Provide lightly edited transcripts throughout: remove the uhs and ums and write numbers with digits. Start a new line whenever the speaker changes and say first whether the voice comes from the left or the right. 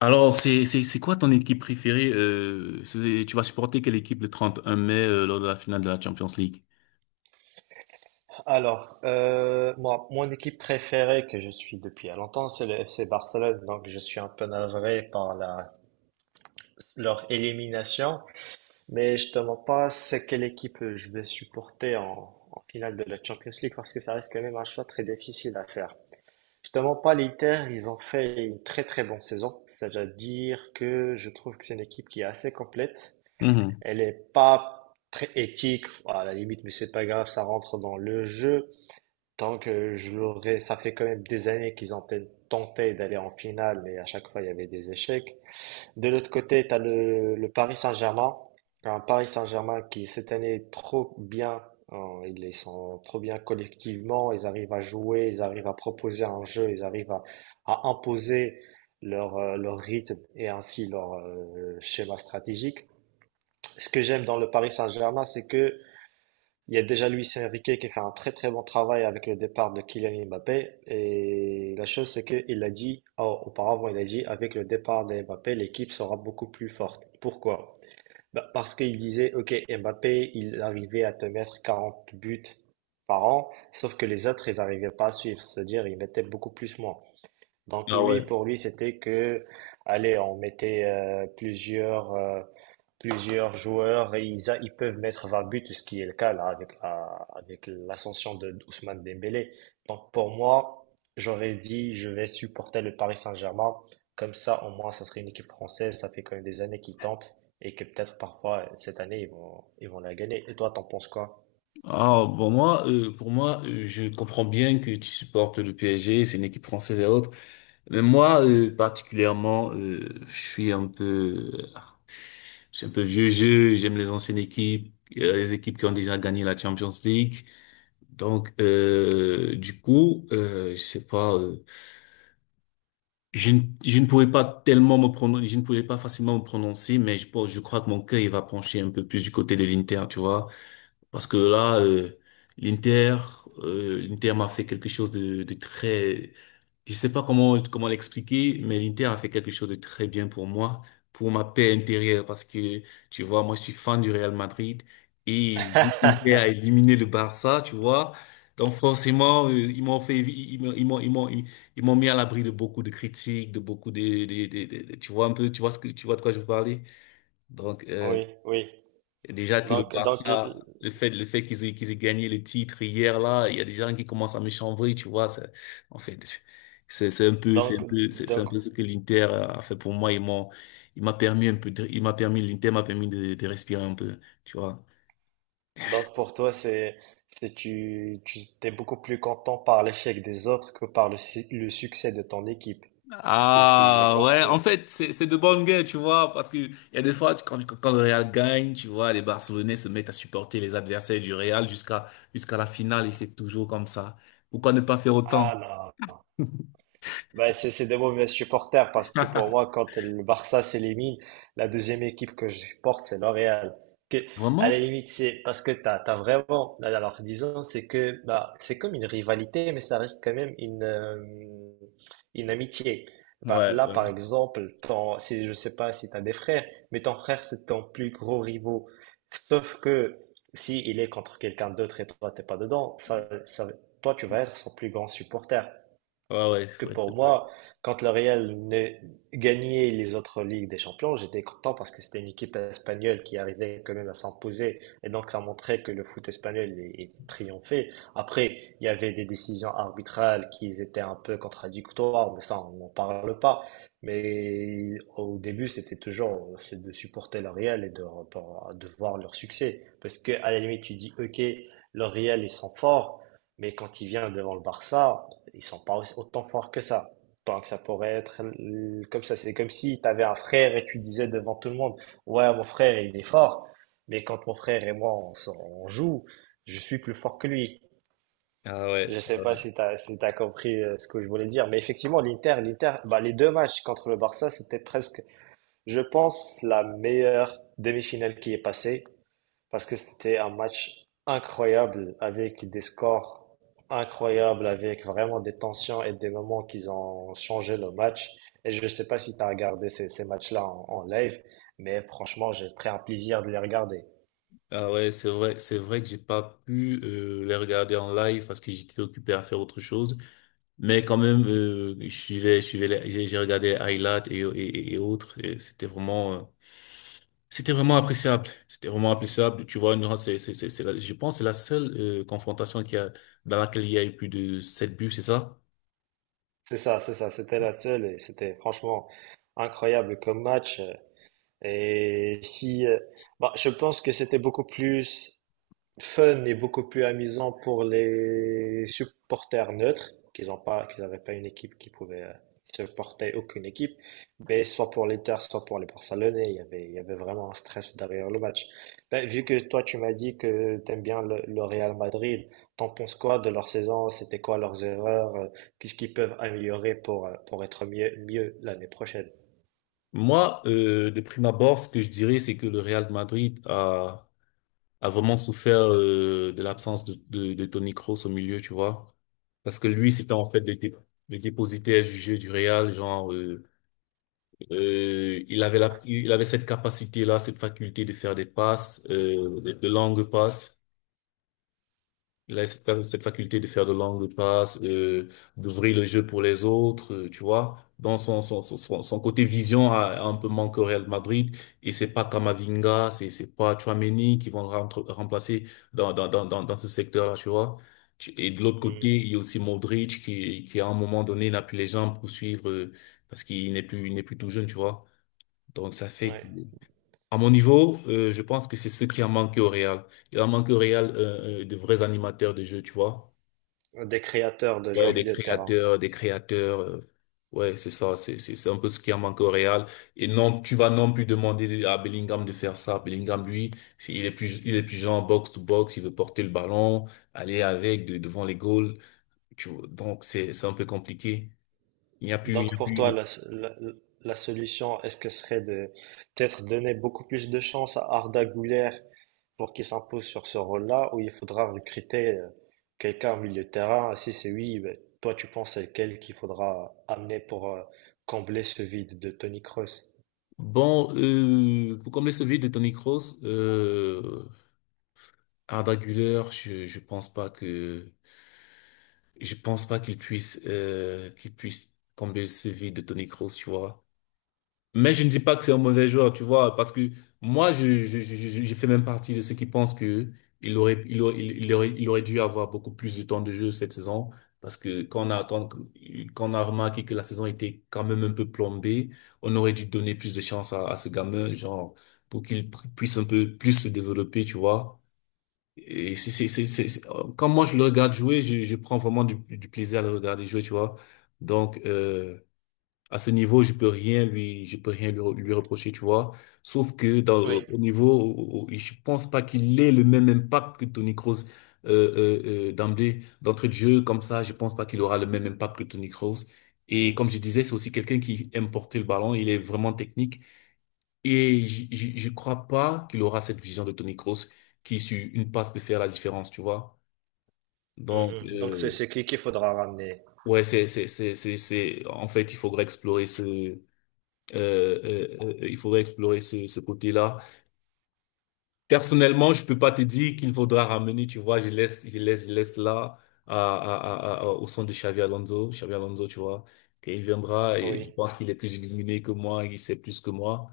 left: Alors, c'est quoi ton équipe préférée? Tu vas supporter quelle équipe le 31 mai lors de la finale de la Champions League?
right: Alors, moi, mon équipe préférée que je suis depuis à longtemps, c'est le FC Barcelone. Donc, je suis un peu navré par leur élimination. Mais je te mens pas, c'est quelle équipe je vais supporter en finale de la Champions League parce que ça reste quand même un choix très difficile à faire. Je te mens pas, l'Inter, ils ont fait une très très bonne saison. C'est-à-dire que je trouve que c'est une équipe qui est assez complète.
left: Mhm.
right: Elle est pas très éthique, à la limite, mais c'est pas grave, ça rentre dans le jeu. Tant que je l'aurais, ça fait quand même des années qu'ils ont tenté d'aller en finale, mais à chaque fois il y avait des échecs. De l'autre côté, tu as le Paris Saint-Germain, un Paris Saint-Germain qui cette année est trop bien, hein, ils sont trop bien collectivement, ils arrivent à jouer, ils arrivent à proposer un jeu, ils arrivent à imposer leur, leur rythme et ainsi leur schéma stratégique. Ce que j'aime dans le Paris Saint-Germain, c'est que il y a déjà Luis Enrique qui fait un très très bon travail avec le départ de Kylian Mbappé. Et la chose, c'est qu'il a dit, auparavant, il a dit, avec le départ de Mbappé, l'équipe sera beaucoup plus forte. Pourquoi? Bah, parce qu'il disait, OK, Mbappé, il arrivait à te mettre 40 buts par an, sauf que les autres, ils n'arrivaient pas à suivre. C'est-à-dire, ils mettaient beaucoup plus moins. Donc
left: Ah ouais.
right: lui, pour lui, c'était que, allez, on mettait plusieurs, plusieurs joueurs et ils peuvent mettre 20 buts, ce qui est le cas là avec avec l'ascension de Ousmane Dembélé. Donc pour moi, j'aurais dit, je vais supporter le Paris Saint-Germain. Comme ça, au moins, ça serait une équipe française. Ça fait quand même des années qu'ils tentent et que peut-être parfois cette année ils vont la gagner. Et toi, t'en penses quoi?
left: Ah bon, moi, pour moi, je comprends bien que tu supportes le PSG, c'est une équipe française et autres. Mais moi, particulièrement, je suis un peu vieux jeu, j'aime les anciennes équipes, les équipes qui ont déjà gagné la Champions League. Donc, du coup, je sais pas Je, ne- je ne pouvais pas tellement me prononcer, je ne pouvais pas facilement me prononcer, mais je crois que mon cœur, il va pencher un peu plus du côté de l'Inter, tu vois. Parce que là, l'Inter, l'Inter m'a fait quelque chose de très, je sais pas comment l'expliquer, mais l'Inter a fait quelque chose de très bien pour moi, pour ma paix intérieure, parce que tu vois, moi je suis fan du Real Madrid et vu que l'Inter a éliminé le Barça, tu vois, donc forcément, ils m'ont mis à l'abri de beaucoup de critiques, de beaucoup tu vois un peu, tu vois ce que tu vois de quoi je veux parler, donc.
right: Oui, oui.
left: Déjà que le
right: Donc, donc,
left: Barça, le fait qu'ils aient gagné le titre hier, là, il y a des gens qui commencent à me chambrer, tu vois. En fait, c'est un peu, c'est un
right: donc,
left: peu, c'est un
right: donc,
left: peu ce que l'Inter a fait pour moi. l'Inter m'a permis de respirer un peu, tu vois.
right: Donc pour toi, c'est tu t'es beaucoup plus content par l'échec des autres que par le, si le succès de ton équipe. Si, si, j'ai
left: Ah ouais, en
right: compris.
left: fait, c'est de bonnes guerres, tu vois, parce que il y a des fois, quand le Real gagne, tu vois, les Barcelonais se mettent à supporter les adversaires du Real jusqu'à la finale, et c'est toujours comme ça. Pourquoi ne pas faire autant?
right: Ah non. Bah, c'est des mauvais supporters parce que pour moi, quand le Barça s'élimine, la deuxième équipe que je supporte, c'est l'Oréal. Que, à la
left: Vraiment?
right: limite, c'est parce que t'as vraiment, alors disons, c'est que, bah, c'est comme une rivalité, mais ça reste quand même une amitié. Bah,
left: Ouais,
right: là, par
left: ouais,
right: exemple, ton, si, je sais pas si t'as des frères, mais ton frère, c'est ton plus gros rivaux. Sauf que si il est contre quelqu'un d'autre et toi, t'es pas dedans, toi, tu vas être son plus grand supporter.
left: ouais, ouais,
right: Parce
left: ouais,
right: que pour
left: c'est vrai.
right: moi, quand le Real venait gagner les autres Ligues des Champions, j'étais content parce que c'était une équipe espagnole qui arrivait quand même à s'imposer. Et donc, ça montrait que le foot espagnol est triomphé. Après, il y avait des décisions arbitrales qui étaient un peu contradictoires, mais ça, on n'en parle pas. Mais au début, c'était toujours c'est de supporter le Real. De voir leur succès. Parce que, à la limite, tu dis, OK, le Real, ils sont forts, mais quand il vient devant le Barça, ils sont pas aussi- autant forts que ça. Tant que ça pourrait être comme ça. C'est comme si tu avais un frère et tu disais devant tout le monde, ouais, mon frère, il est fort. Mais quand mon frère et moi, on joue, je suis plus fort que lui.
left: Ah
right: Je
left: ouais, ah
right: sais pas
left: ouais.
right: si t'as, si t'as compris ce que je voulais dire. Mais effectivement, l'Inter, bah, les 2 matchs contre le Barça, c'était presque, je pense, la meilleure demi-finale qui est passée parce que c'était un match incroyable avec des scores incroyables, avec vraiment des tensions et des moments qui ont changé le match. Et je ne sais pas si tu as regardé ces matchs-là en live, mais franchement, j'ai pris un plaisir de les regarder.
left: Ah ouais, c'est vrai que j'ai pas pu les regarder en live parce que j'étais occupé à faire autre chose. Mais quand même, j'ai regardé les highlights et autres. Et c'était vraiment appréciable. C'était vraiment appréciable. Tu vois, nous, je pense que c'est la seule confrontation qui a, dans laquelle il y a eu plus de 7 buts, c'est ça?
right: C'est ça, c'était la seule et c'était franchement incroyable comme match. Et si, bah, je pense que c'était beaucoup plus fun et beaucoup plus amusant pour les supporters neutres, qu'ils n'avaient pas une équipe qui pouvait supporter aucune équipe, mais soit pour l'Inter, soit pour les Barcelonais, il y avait vraiment un stress derrière le match. Ben, vu que toi, tu m'as dit que t'aimes bien le Real Madrid, t'en penses quoi de leur saison? C'était quoi leurs erreurs? Qu'est-ce qu'ils peuvent améliorer pour être mieux, mieux l'année prochaine?
left: Moi, de prime abord, ce que je dirais, c'est que le Real de Madrid a vraiment souffert de l'absence de Toni Kroos au milieu, tu vois. Parce que lui, c'était en fait le dépositaire du jeu du Real, genre, il avait cette capacité-là, cette faculté de faire des passes, de longues passes. Il a cette faculté de faire de longues passes, d'ouvrir le jeu pour les autres, tu vois. Dans son côté vision a un peu manqué au Real Madrid. Et c'est pas Camavinga, c'est pas Tchouaméni qui vont remplacer dans ce secteur-là, tu vois. Et de l'autre
right: Hmm,
left: côté, il y a aussi Modric qui à un moment donné n'a plus les jambes pour suivre, parce qu'il n'est plus tout jeune, tu vois. Donc ça fait que
right: ouais.
left: à mon niveau, je pense que c'est ce qui a manqué au Real. Il a manqué au Real de vrais animateurs de jeu, tu vois.
right: Des créateurs de jeux
left: Ouais,
right: au
left: des
right: milieu de terrain.
left: créateurs, des créateurs. Ouais, c'est ça, c'est un peu ce qui a manqué au Real. Et non, tu vas non plus demander à Bellingham de faire ça. Bellingham, lui, il est plus genre box to box. Il veut porter le ballon, aller devant les goals. Tu vois, donc c'est un peu compliqué. Il n'y a plus il n'y
right: Donc
left: a
right: pour toi,
left: plus.
right: la- la solution, est-ce que ce serait de peut-être donner beaucoup plus de chance à Arda Güler pour qu'il s'impose sur ce rôle-là, ou il faudra recruter quelqu'un au milieu de terrain? Si c'est oui, ben, toi tu penses à quel qu'il faudra amener pour combler ce vide de Tony Kroos?
left: Bon, pour combler ce vide de Toni Kroos, Arda Güler, je pense pas qu'il puisse, combler le CV de Toni Kroos, tu vois. Mais je ne dis pas que c'est un mauvais joueur, tu vois, parce que moi, je fais même partie de ceux qui pensent que il aurait dû avoir beaucoup plus de temps de jeu cette saison, parce que quand, on a remarqué que la saison était quand même un peu plombée, on aurait dû donner plus de chance à ce gamin, genre, pour puisse un peu plus se développer, tu vois. Quand moi je le regarde jouer, je prends vraiment du plaisir à le regarder jouer, tu vois. Donc, à ce niveau, je peux rien lui reprocher, tu vois. Sauf que dans,
right: Oui.
left: au niveau, au- au- je pense pas qu'il ait le même impact que Tony Kroos, d'emblée, d'entrée de jeu, comme ça, je pense pas qu'il aura le même impact que Tony Kroos. Et comme je disais, c'est aussi quelqu'un qui aime porter le ballon, il est vraiment technique. Et je crois pas qu'il aura cette vision de Tony Kroos qui, sur une passe, peut faire la différence, tu vois. Donc,
right: Mhm. Donc c'est c'est qui qu'il faudra ramener?
left: ouais, en fait, il faudrait explorer ce côté-là. Personnellement, je peux pas te dire qu'il faudra ramener, tu vois, je laisse là, au son de Xavi Alonso, tu vois. Qu'il viendra, et je
right: Oui,
left: pense qu'il est plus illuminé que moi, il sait plus que moi.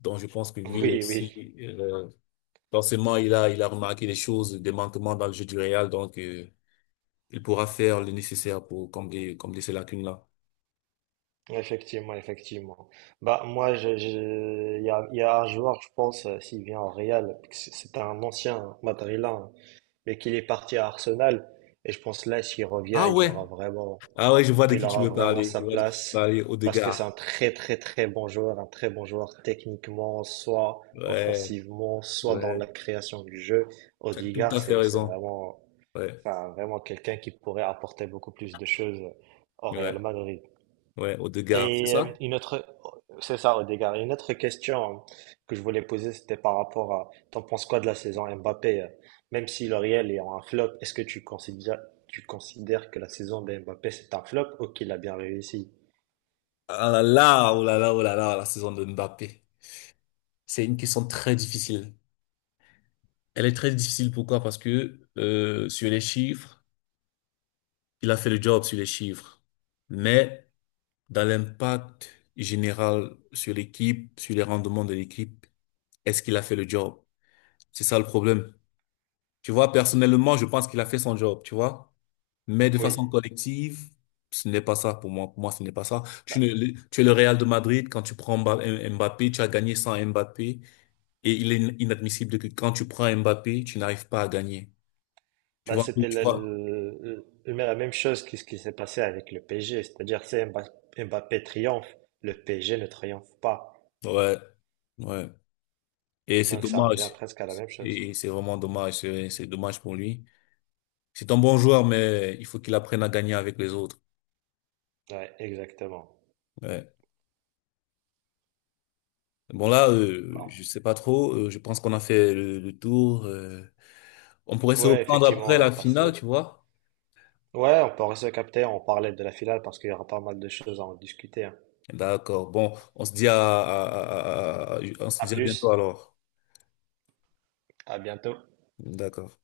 left: Donc, je pense que lui
right: oui,
left: aussi,
right: oui.
left: euh, forcément, il a remarqué des choses, des manquements dans le jeu du Real, donc il pourra faire le nécessaire pour combler ces lacunes-là.
right: Effectivement, effectivement. Bah, moi, il y a un joueur, je pense, s'il vient au Real, c'est un ancien madrilène, hein, mais qu'il est parti à Arsenal. Et je pense là, s'il revient,
left: Ah ouais, ah ouais, je vois de
right: il
left: qui tu
right: aura
left: veux
right: vraiment
left: parler.
right: sa
left: Je vois de qui tu veux
right: place.
left: parler,
right: Parce que c'est un
left: Odegaard.
right: très, très, très bon joueur, un très bon joueur techniquement, soit
left: Ouais,
right: offensivement, soit dans
left: ouais.
right: la création du jeu.
left: Tu as tout
right: Odegaard,
left: à fait
right: c'est
left: raison.
right: vraiment,
left: Ouais,
right: enfin, vraiment quelqu'un qui pourrait apporter beaucoup plus de choses au Real
left: ouais,
right: Madrid.
left: ouais, Odegaard, c'est
right: Et
left: ça?
right: c'est ça, Odegaard. Une autre question que je voulais poser, c'était par rapport à, t'en penses quoi de la saison Mbappé? Même si le Real est en un flop, est-ce que tu considères que la saison de Mbappé c'est un flop ou qu'il a bien réussi?
left: Ah là là, oh là là, oh là là, la saison de Mbappé. C'est une question très difficile. Elle est très difficile, pourquoi? Parce que sur les chiffres, il a fait le job sur les chiffres. Mais dans l'impact général sur l'équipe, sur les rendements de l'équipe, est-ce qu'il a fait le job? C'est ça le problème. Tu vois, personnellement, je pense qu'il a fait son job, tu vois. Mais de
right: Oui.
left: façon collective, ce n'est pas ça pour moi. Pour moi, ce n'est pas ça. Tu,
right: Bah,
left: ne- Tu es le Real de Madrid, quand tu prends Mbappé, tu as gagné sans Mbappé. Et il est inadmissible que quand tu prends Mbappé, tu n'arrives pas à gagner. Tu vois,
right: c'était
left: tu vois.
right: la même chose que ce qui s'est passé avec le PSG, c'est-à-dire Mbappé triomphe, le PSG ne triomphe pas.
left: Ouais, ouais. Et c'est
right: Donc ça revient
left: dommage.
right: presque à la même chose.
left: Et c'est vraiment dommage. C'est dommage pour lui. C'est un bon joueur, mais il faut qu'il apprenne à gagner avec les autres.
right: Ouais, exactement.
left: Ouais. Bon là,
right: Non.
left: je sais pas trop. Je pense qu'on a fait le tour. On pourrait se
right: Ouais,
left: reprendre
right: effectivement,
left: après
right: on
left: la
right: a
left: finale,
right: passé.
left: tu vois.
right: Ouais, on peut rester capter. On parlait de la finale parce qu'il y aura pas mal de choses à en discuter, hein.
left: D'accord. Bon, on se
right: À
left: dit à bientôt
right: plus,
left: alors.
right: à bientôt.
left: D'accord.